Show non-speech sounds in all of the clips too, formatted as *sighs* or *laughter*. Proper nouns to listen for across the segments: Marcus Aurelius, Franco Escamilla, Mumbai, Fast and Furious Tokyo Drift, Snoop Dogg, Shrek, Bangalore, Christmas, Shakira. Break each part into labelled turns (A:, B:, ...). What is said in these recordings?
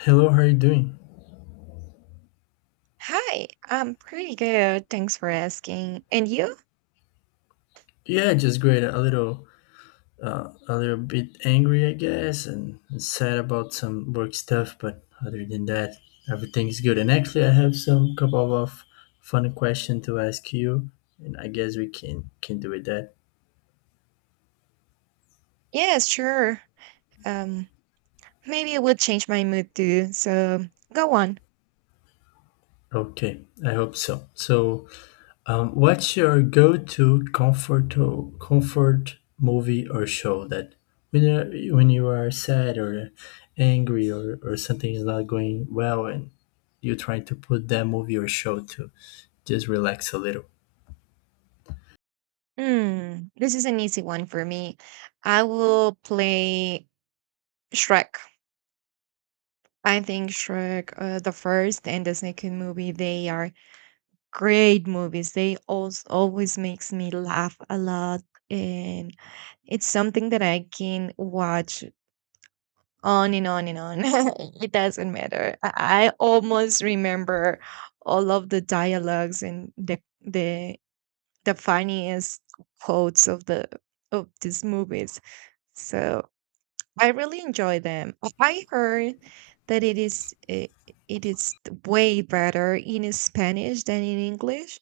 A: Hello, how are you doing?
B: Hi, I'm pretty good. Thanks for asking. And you?
A: Yeah, just great. A little bit angry, I guess, and sad about some work stuff. But other than that, everything's good. And actually, I have some couple of fun question to ask you, and I guess we can do with that.
B: Yes, sure. Um, maybe it would change my mood too. So go on.
A: Okay, I hope so. So, what's your go-to comfort movie or show that when you are sad or angry or something is not going well and you're trying to put that movie or show to just relax a little?
B: This is an easy one for me. I will play Shrek. I think Shrek, the first and the second movie, they are great movies. They always makes me laugh a lot, and it's something that I can watch on and on and on. *laughs* It doesn't matter. I almost remember all of the dialogues and the the the funniest quotes of the of these movies. So I really enjoy them. I heard that it is way better in Spanish than in English.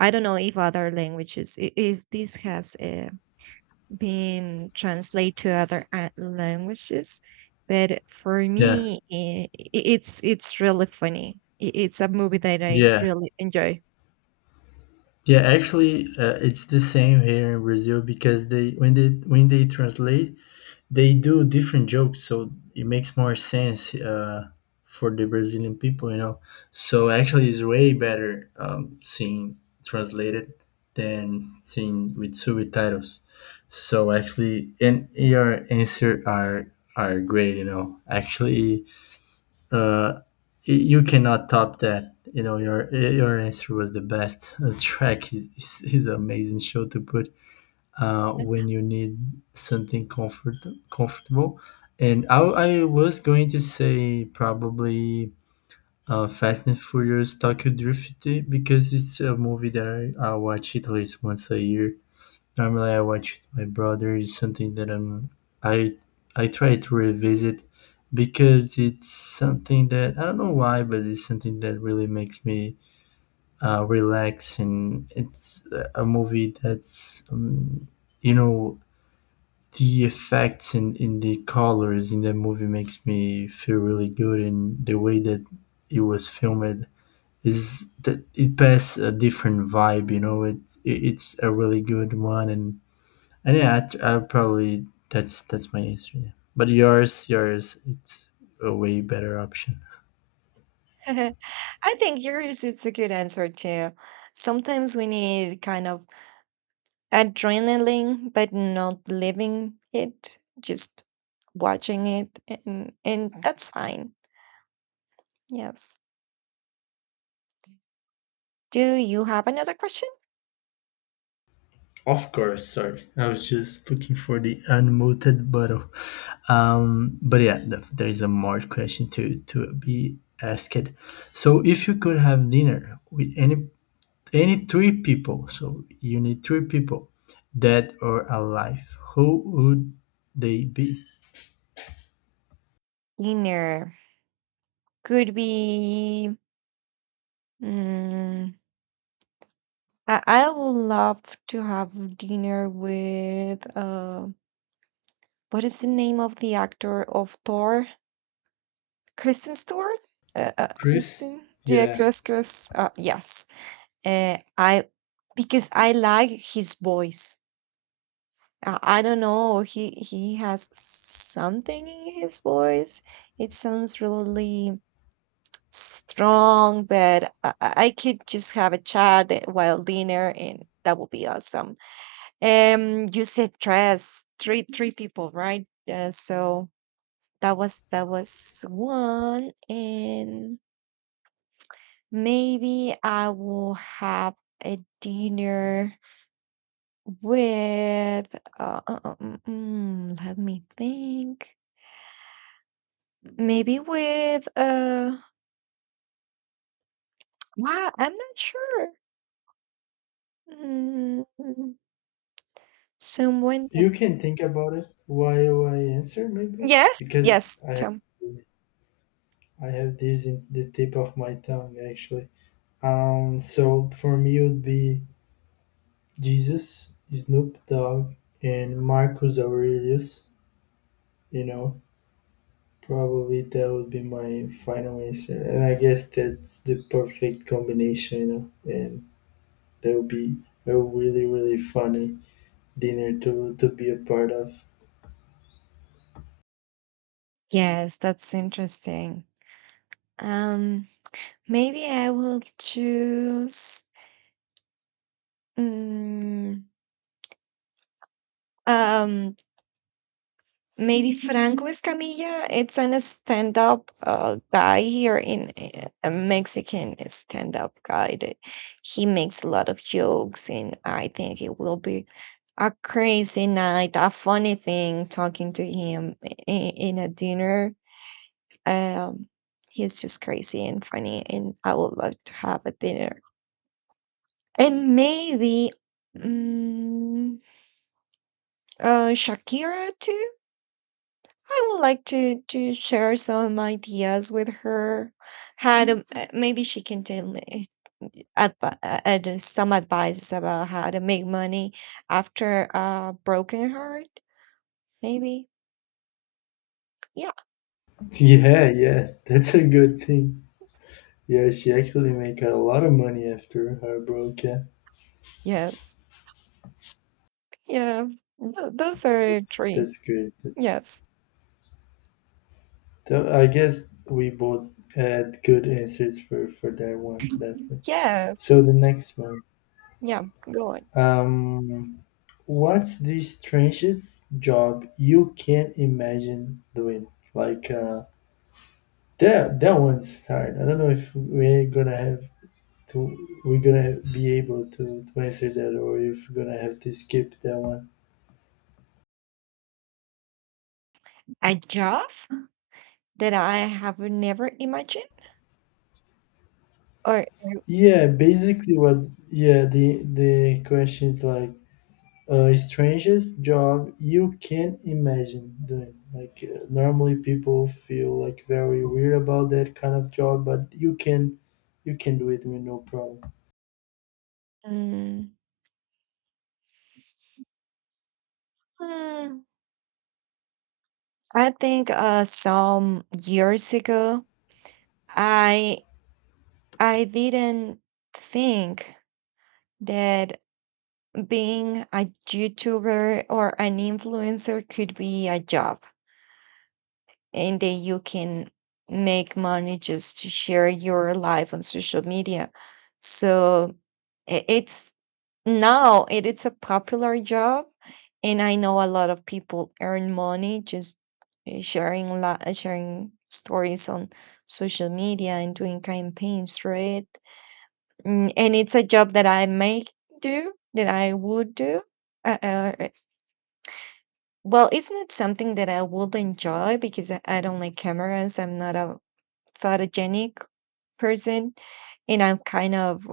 B: I don't know if other languages if this has a been translated to other languages. But for
A: Yeah,
B: me, it's really funny. It's a movie that I
A: yeah,
B: really enjoy.
A: yeah. Actually, it's the same here in Brazil because they when they when they translate, they do different jokes, so it makes more sense, for the brazilian people, so actually it's way better, seeing translated than seeing with subtitles. So actually, and your answer are great, you know actually uh, you cannot top that, your answer was the best. *laughs* Track is amazing show to put, when you need something comfortable. And I was going to say probably, Fast and Furious Tokyo Drift, because it's a movie that I watch at least once a year. Normally, I watch it with my brother. It's something that I I try to revisit because it's something that I don't know why, but it's something that really makes me, relax, and it's a movie that's, you know the effects in the colors in that movie makes me feel really good, and the way that it was filmed is that it passes a different vibe, it's a really good one. And yeah, I probably that's my answer, yeah. But yours, it's a way better option.
B: *laughs* I think yours is a good answer too. Sometimes we need kind of adrenaline, but not living it, just watching it, and that's fine. Yes. Do you have another question?
A: Of course, sorry. I was just looking for the unmuted button. But yeah, there is a more question to be asked. So if you could have dinner with any three people, so you need three people, dead or alive, who would they be?
B: Dinner could be. mm, I would love to have dinner with what is the name of the actor of Thor? Kristen Stewart?
A: Chris?
B: Kristen? Yeah,
A: Yeah.
B: Chris. Yes. I because I like his voice. I don't know. He has something in his voice. It sounds really strong, but I could just have a chat while dinner, and that would be awesome. You said dress three people, right? So that was one, and maybe I will have a dinner with Let me think. Maybe with. Wow, I'm not sure. Mm, Someone that.
A: You can think about it while I answer, maybe,
B: Yes,
A: because
B: yes,
A: I
B: Tom.
A: I have this in the tip of my tongue, actually. So for me, it would be Jesus, Snoop Dogg, and Marcus Aurelius. You know, probably that would be my final answer, and I guess that's the perfect combination. You know, and that would be a really really funny dinner to be a part of.
B: Yes, that's interesting. Um. Maybe I will choose mm, um maybe Franco Escamilla. It's an stand-up guy here in a Mexican stand-up guy that he makes a lot of jokes, and I think it will be a crazy night, a funny thing talking to him in a dinner. Um, he's just crazy and funny, and I would love to have a dinner. And maybe, mm Shakira too? I would like to share some ideas with her. How to Mhm. Maybe she can tell me some advice about how to make money after a broken heart. Maybe. Yeah.
A: *laughs* Yeah, yeah, that's a good thing. Yeah, she actually make a lot of money after her broke. Yeah,
B: Yes. Yeah. Those are
A: that's
B: three.
A: that's great.
B: Yes.
A: So I guess we both had good answers for that one, definitely.
B: Yes.
A: So the next one,
B: Yeah. Go on.
A: um, what's the strangest job you can't imagine doing? Like, that one's hard. I don't know if to we're gonna be able to answer that, or if we're gonna have to skip that one.
B: A job that I have never imagined, or
A: Yeah, basically, what, yeah, the question is like, strangest job you can imagine doing. Like, normally people feel like very weird about that kind of job, but you can do it with no problem.
B: mm, hmm, I think some years ago, I I didn't think that being a YouTuber or an influencer could be a job. And then you can make money just to share your life on social media. So I- it's now it's a popular job, and I know a lot of people earn money just sharing stories on social media and doing campaigns, right? And it's a job that I may do, that I would do. Uh, uh, uh, well, it's not something that I would enjoy because I don't like cameras. I'm not a photogenic person, and I'm kind of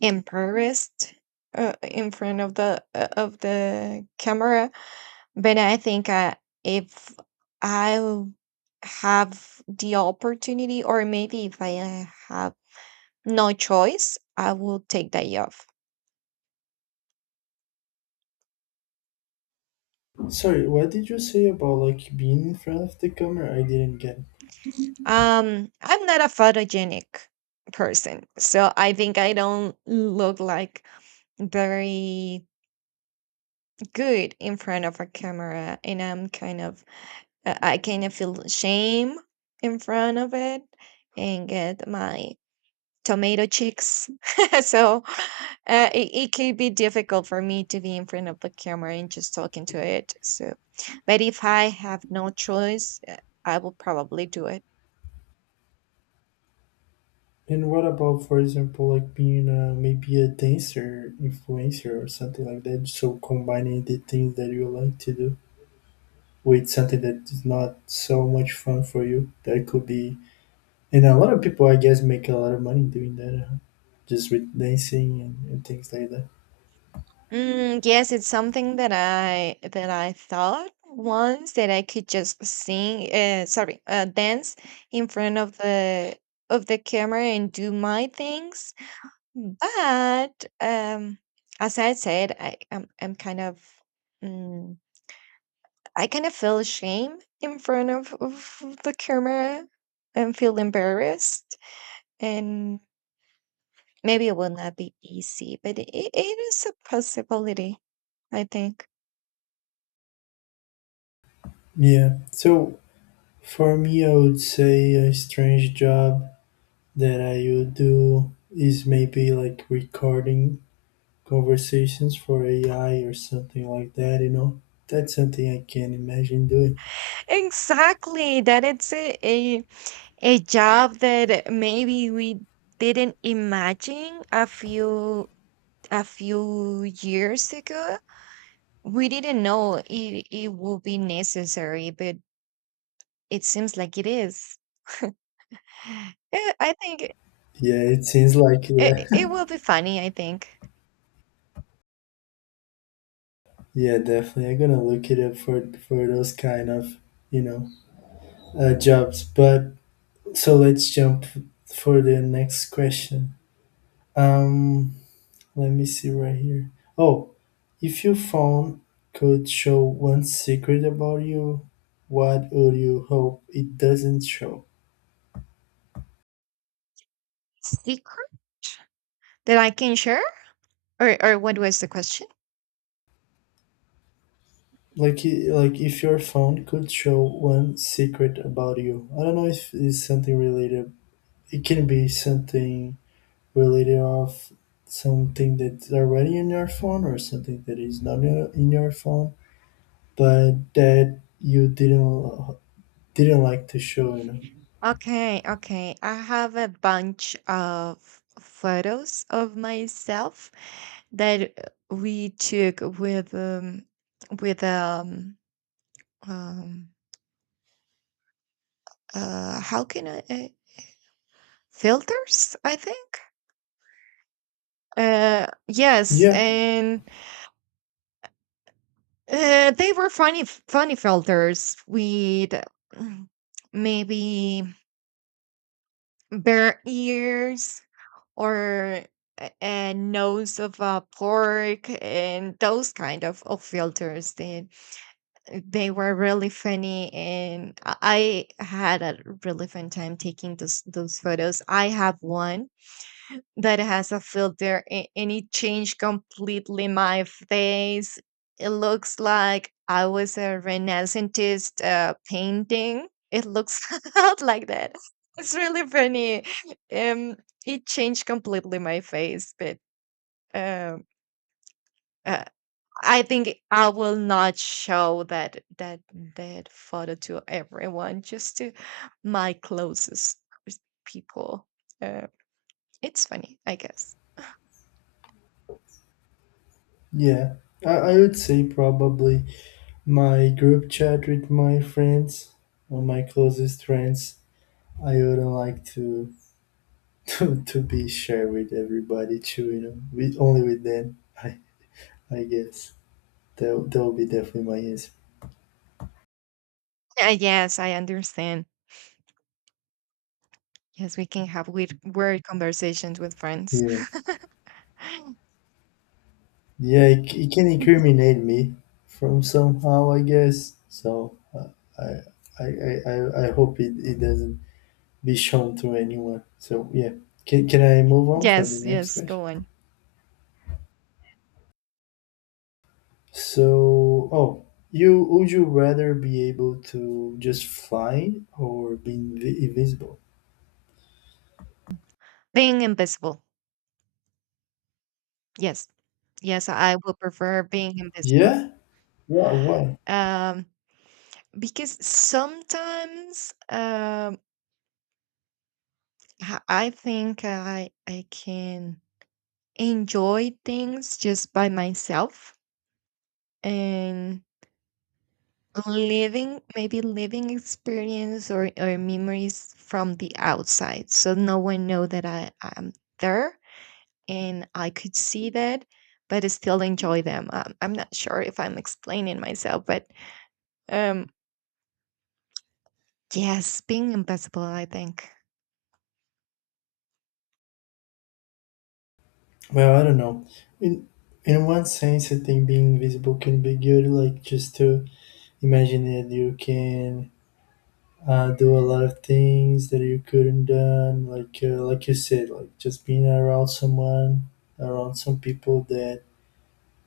B: embarrassed, in front of the camera but I think if I have the opportunity, or maybe if I have no choice, I will take that off.
A: Sorry, what did you say about like being in front of the camera? I didn't get it.
B: I'm not a photogenic person, so I think I don't look like very good in front of a camera, and I kind of feel shame in front of it and get my tomato cheeks. *laughs* so it could be difficult for me to be in front of the camera and just talking to it. But if I have no choice, I will probably do it.
A: And what about, for example, like being, maybe a dancer influencer or something like that? So combining the things that you like to do with something that is not so much fun for you, that could be. And a lot of people, I guess, make a lot of money doing that, just with dancing and things like that.
B: Mm, yes, it's something that I thought once that I could just sing, sorry, dance in front of the camera and do my things. Hmm. But, as I said, I'm kind of mm, I kind of feel shame in front of the camera and feel embarrassed, and maybe it will not be easy, but it is a possibility, I think.
A: Yeah. So for me, I would say a strange job that I would do is maybe like recording conversations for AI or something like that, you know? That's something I can imagine doing.
B: Exactly, that it's a job that maybe we didn't imagine a few years ago. We didn't know it would be necessary, but it seems like it is. *laughs* I think it,
A: Yeah, it seems like, yeah. *laughs*
B: it will be funny, I think.
A: Yeah, definitely. I'm gonna look it up for those kind of, you know, jobs. But so let's jump for the next question. Um, Let me see right here. Oh, if your phone could show one secret about you, what would you hope it doesn't show?
B: Secret that I can share? Or what was the question?
A: Like, like, if your phone could show one secret about you. I don't know if it's something related. It can be something related of something that's already in your phone, or something that is not in your phone, but that you didn't like to show. You know?
B: Okay, okay. I have a bunch of photos of myself that we took with with um um how can I filters, I think. Yes,
A: Yeah.
B: and they were funny, funny filters with mm, maybe bear ears or a nose of a pork and those kind of filters. They were really funny, and I had a really fun time taking those photos. I have one that has a filter and it changed completely my face. It looks like I was a Renaissance painting. It looks *laughs* out like that. It's really funny. Um, it changed completely my face, but um, uh, I think I will not show that photo to everyone, just to my closest people. Um, it's funny, I guess. *sighs*
A: Yeah, I would say probably my group chat with my friends, or my closest friends. I wouldn't like to *laughs* to be shared with everybody too, you know, only with them. *laughs* I guess that would be definitely my answer.
B: Yes, I understand. Yes, we can have weird, weird conversations with friends.
A: Yeah,
B: *laughs*
A: yeah, it, it can incriminate me from somehow, I guess. So, I, I hope it doesn't be shown to anyone. So yeah, can I move on for the
B: Yes,
A: next
B: yes,
A: question?
B: go on.
A: So, oh, you would you rather be able to just fly or be invisible?
B: Being invisible. Yes, yes, I will prefer being invisible.
A: Yeah? Why? Why?
B: Um, because sometimes, I think I can enjoy things just by myself and living, maybe living experience, or memories from the outside, so no one know that I am there, and I could see that, but I still enjoy them. I'm not sure if I'm explaining myself, but um yes, being invisible, I think.
A: Well, I don't know. In in one sense, I think being invisible can be good. Like, just to imagine that you can, do a lot of things that you couldn't done. Like, like you said, like just being around someone, around some people that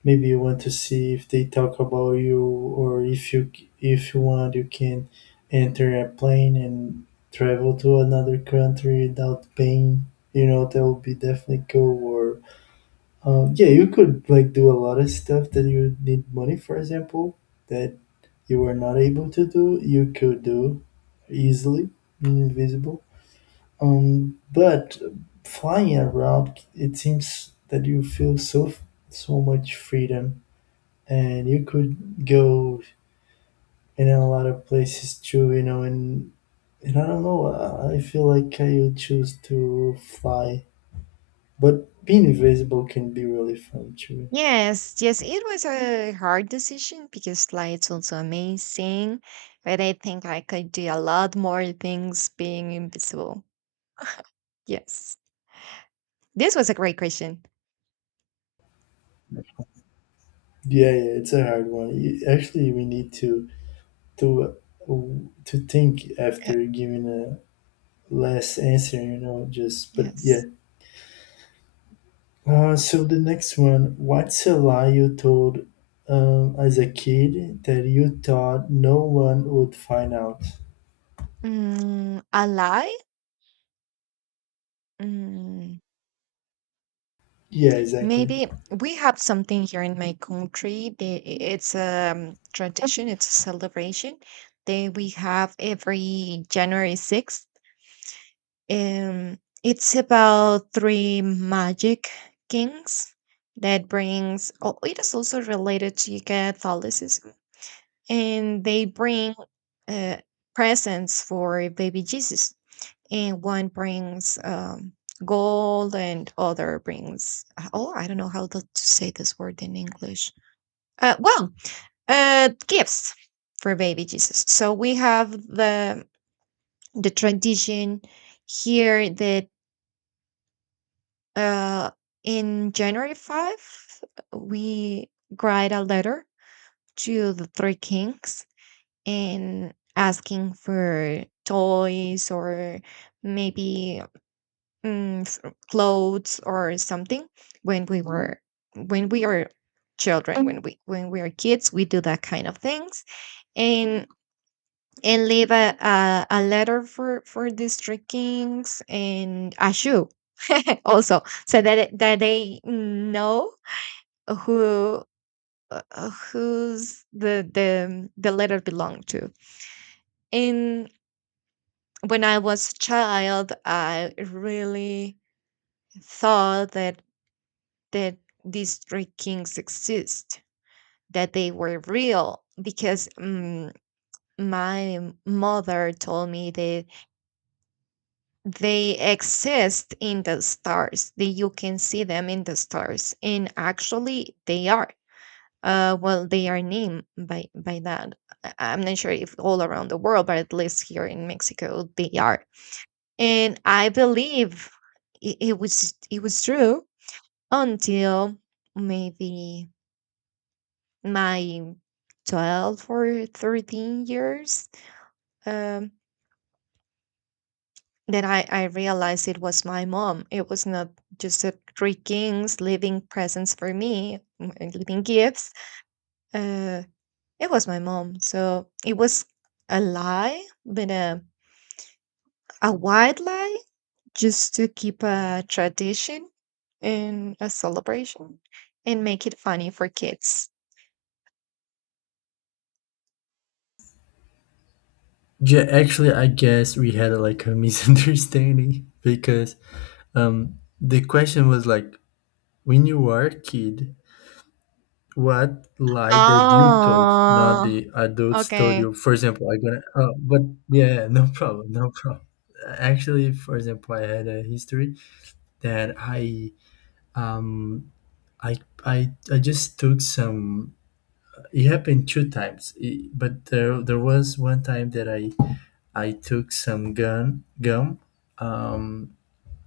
A: maybe you want to see if they talk about you, or if you want, you can enter a plane and travel to another country without paying. You know, that would be definitely cool. Or, yeah, you could like do a lot of stuff that you need money for example, that you were not able to do, you could do easily invisible. But flying around, it seems that you feel so much freedom, and you could go in a lot of places too, you know. And I don't know, I feel like I would choose to fly, but being invisible can be really fun too.
B: Yes, yes, it was a hard decision because light's also amazing, but I think I could do a lot more things being invisible. Yes, this was a great question.
A: Yeah, yeah, it's a hard one. You, actually, we need to to think
B: Uh,
A: after giving a last answer, you know. Just, but yeah,
B: Yes.
A: so the next one, what's a lie you told, as a kid that you thought no one would find out?
B: A lie? Mm,
A: Yeah, exactly.
B: Maybe we have something here in my country. It's a tradition, it's a celebration that we have every January 6th. It's about three magic kings that brings. Oh, it is also related to Catholicism, and they bring uh, presents for baby Jesus. And one brings gold, and other brings. Oh, I don't know how to say this word in English. Well, gifts for baby Jesus. So we have the tradition here that, Uh, in January 5th, we write a letter to the three kings and asking for toys, or maybe mm, s- clothes, or something. when we were when we are children, when we are kids, we do that kind of things, and leave a letter for these three kings, and a shoe *laughs* also, so that that they know who, who's the letter belong to. And when I was a child, I really thought that these three kings exist, that they were real, because my mother told me that they exist in the stars, that you can see them in the stars, and actually they are. Well, they are named by that. I'm not sure if all around the world, but at least here in Mexico, they are. And I believe it was true until maybe my 12 or 13 years, um, that I realized it was my mom. It was not just a three kings leaving presents for me, leaving gifts. Uh, It was my mom, so it was a lie, but a white lie, just to keep a tradition and a celebration, and make it funny for kids.
A: Yeah, actually, I guess we had like a *laughs* misunderstanding because, the question was like, when you were a kid, what lie that you told, not
B: Oh,
A: the adults told
B: okay.
A: you. For example, I gonna, oh, but yeah, *laughs* no problem, no problem. Actually, for example, I had a history that um I I just took some. It happened two times, it, but there was one time that I took some gum, um,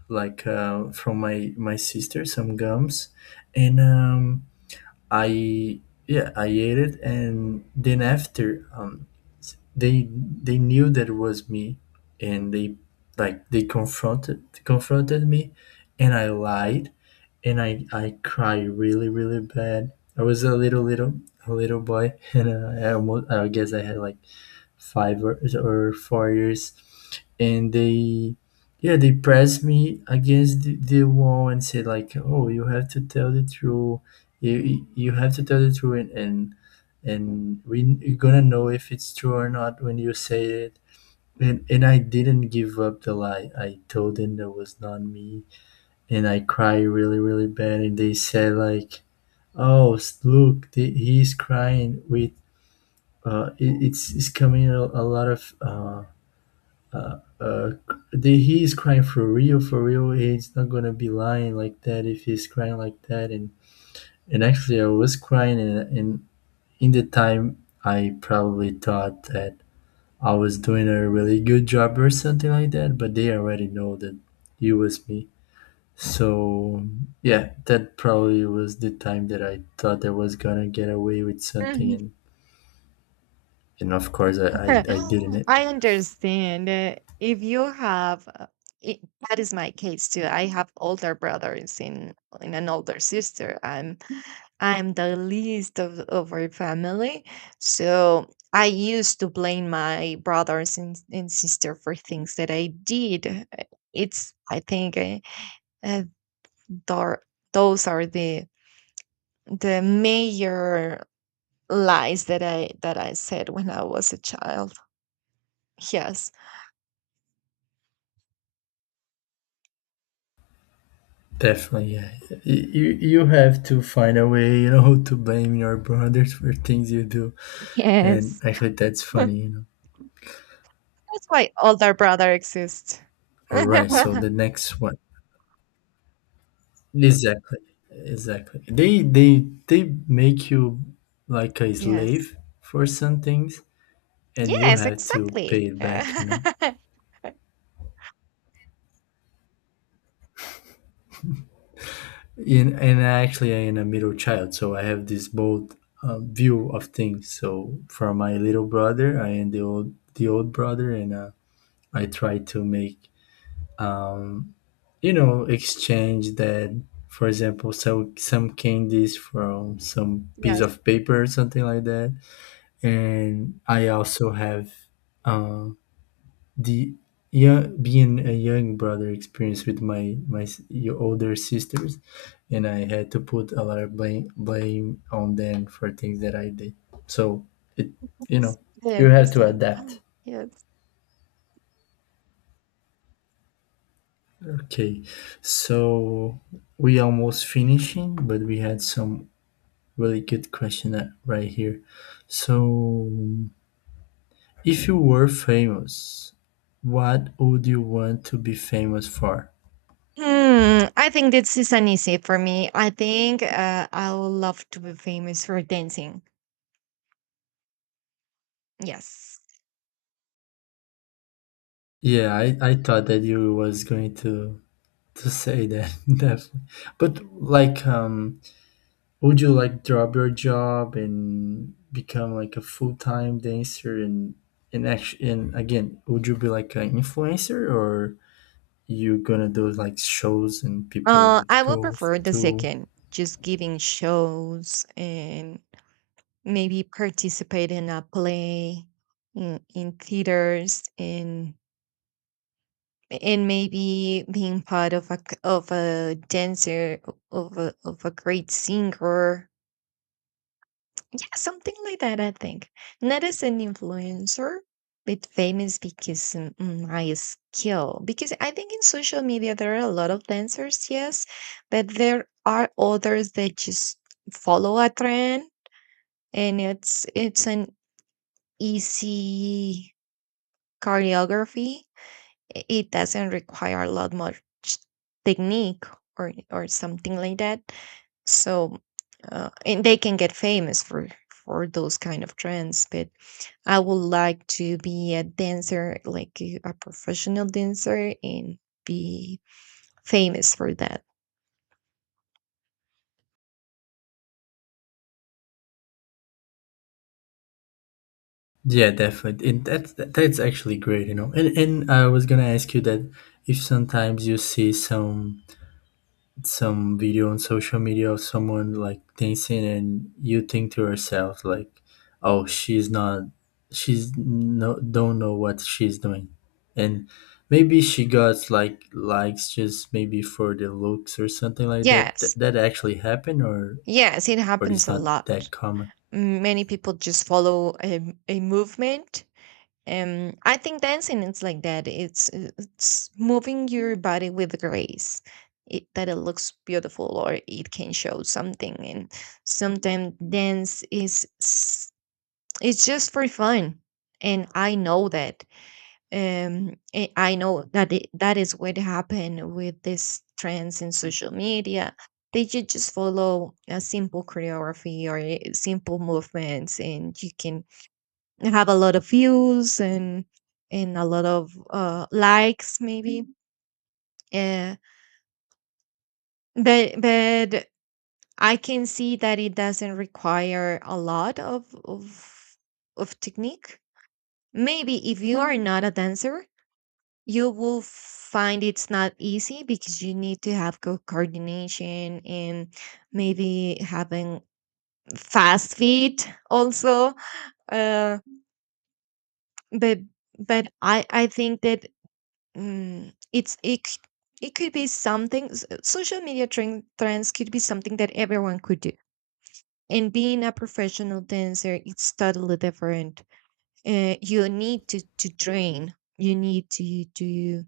A: like, from my sister, some gums, and, I yeah, I ate it, and then after, they knew that it was me, and they like they confronted me, and I lied, and I cried really really bad. I was a little boy, *laughs* and, I guess I had like 5 or 4 years, and they pressed me against the wall, and said like, oh, you have to tell the truth. You have to tell the truth, and you're gonna know if it's true or not when you say it. And I didn't give up the lie. I told them that was not me, and I cried really really bad, and they said like, oh, look, he's crying with, it's coming a lot of, uh, uh, he is crying for real, for real. He's not gonna be lying like that if he's crying like that. And actually, I was crying, and, in the time, I probably thought that I was doing a really good job or something like that. But they already know that it was me. So yeah, that probably was the time that I thought I was gonna get away with something,
B: Mhm.
A: and of course, I
B: *laughs*
A: didn't.
B: I understand. If you have, it, that is my case too. I have older brothers and an older sister. I'm the least of our family. So I used to blame my brothers and sister for things that I did. It's, I think, uh, thar- those are the major lies that I said when I was a child. Yes.
A: Definitely, yeah. Y- You you have to find a way, you know, *laughs* to blame your brothers for things you do, and
B: Yes.
A: actually, that's
B: *laughs* That's
A: funny, you know.
B: why older brother exists. *laughs*
A: All right, so the next one, exactly, exactly. They make you like a
B: Yes.
A: slave for some things, and you
B: Yes,
A: have to
B: exactly.
A: pay it back, you know.
B: *laughs*
A: In, and actually, I am a middle child, so I have this both, view of things. So for my little brother, I am the old brother, and, I try to make, um, exchange that, for example, so some candies from some piece
B: Yes.
A: of paper or something like that. And I also have, um, the yeah, being a young brother experience with your older sisters, and I had to put a lot of blame on them for things that I did. So it you know you
B: Understand,
A: have to
B: understand.
A: adapt.
B: *gasps* Yes.
A: Okay, so we almost finishing, but we had some really good question, right here. So, if you were famous, what would you want to be famous for?
B: I think this is an easy for me. I think, I would love to be famous for dancing. Yes.
A: Yeah, I thought that you was going to say that. *laughs* Definitely. But like, would you like drop your job and become like a full time dancer and action? And again, would you be like an influencer, or you gonna do like shows and people would
B: I will
A: go
B: prefer the
A: to?
B: second, just giving shows and maybe participate in a play in theaters, and maybe being part of of a dancer of a great singer. Yeah, something like that, I think. Not as an influencer, but famous because, my skill. Because I think in social media there are a lot of dancers, yes, but there are others that just follow a trend, and it's an easy choreography, it doesn't require a lot much technique, or something like that. So and they can get famous for those kind of trends, but I would like to be a dancer, like a professional dancer, and be famous for that.
A: Yeah, definitely. And that's actually great, you know. And I was gonna ask you that, if sometimes you see some video on social media of someone like dancing, and you think to yourself like, oh, she's not, she's no don't know what she's doing, and maybe she got like likes just maybe for the looks or something like that.
B: Yes,
A: That actually happened,
B: yes, it
A: or
B: happens
A: it's
B: a
A: not
B: lot.
A: that common.
B: Many people just follow a movement. I think dancing is like that. It's moving your body with grace. That it looks beautiful, or it can show something. And sometimes dance it's just for fun. And I know that. I know that that is what happened with these trends in social media. They should just follow a simple choreography or a simple movements, and you can have a lot of views and a lot of likes maybe uh, but I can see that it doesn't require a lot of technique. Maybe if you are not a dancer, you will find it's not easy because you need to have good coordination, and maybe having fast feet also, uh, but but I think that Mm, it's it, c- it could be something social media trend, trends could be something that everyone could do, and being a professional dancer, it's totally different. You need to train. You need to to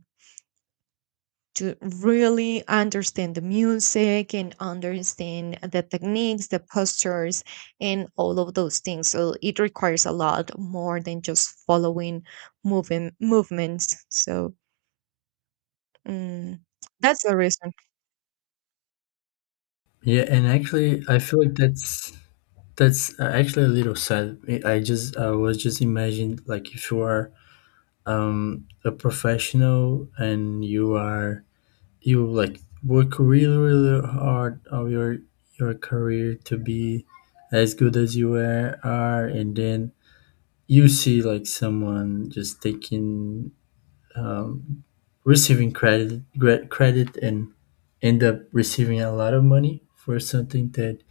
B: to really understand the music and understand the techniques, the postures, and all of those things, so it requires a lot more than just following moving movements. So mm, that's the reason.
A: Yeah, and actually, I feel like that's, actually a little sad. I just, I was just imagined like, if you are, a professional, and you are, you like, work really really hard of your career to be as good as you are, and then you see like someone just taking, um, receiving credit, credit, and end up receiving a lot of money for something that,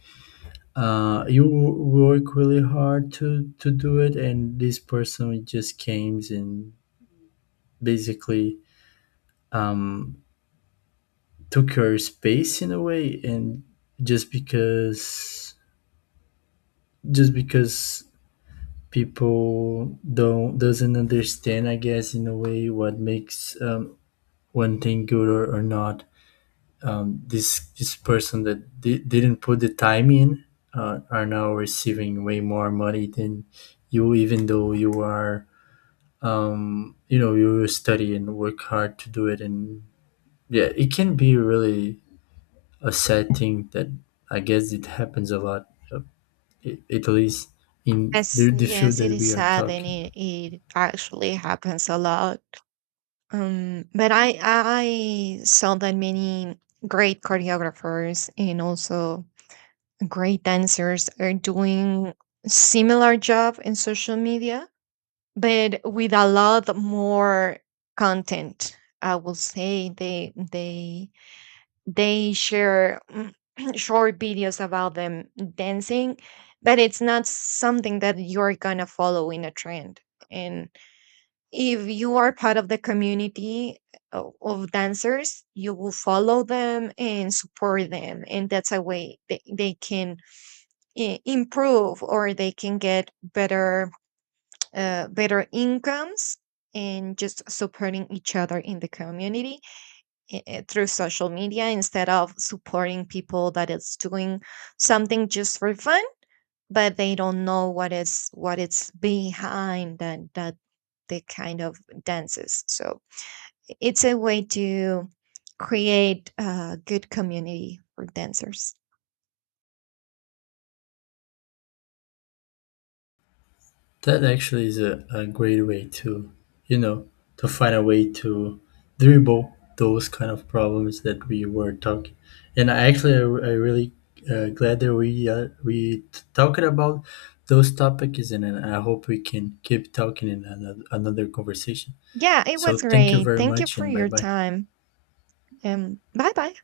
A: you work really hard to do it, and this person just came and basically, um, took your space in a way, and just because, just because people don't doesn't understand, I guess, in a way what makes, one thing good or not. This person that didn't put the time in, are now receiving way more money than you, even though you are, you study and work hard to do it. And yeah, it can be really a sad thing that I guess it happens a lot, at least in
B: Yes,
A: the field
B: yes, it
A: that
B: is
A: we are
B: sad, and
A: talking.
B: it actually happens a lot. But I saw that many great choreographers, and also great dancers, are doing similar job in social media, but with a lot more content. I will say they share *clears throat* short videos about them dancing, but it's not something that you're gonna follow in a trend. And if you are part of the community of dancers, you will follow them and support them. And that's a way they can improve, or they can get better, better incomes, and just supporting each other in the community, through social media, instead of supporting people that is doing something just for fun, but they don't know what is what it's behind that the kind of dances. So it's a way to create a good community for dancers.
A: That actually is a great way to, you know, to find a way to dribble those kind of problems that we were talking. And I actually, I really, glad that we, talking about those topics, and I hope we can keep talking in another, another conversation.
B: Yeah, it was
A: So thank you
B: great.
A: very
B: Thank you
A: much,
B: for
A: and bye
B: your
A: bye.
B: time. Bye bye.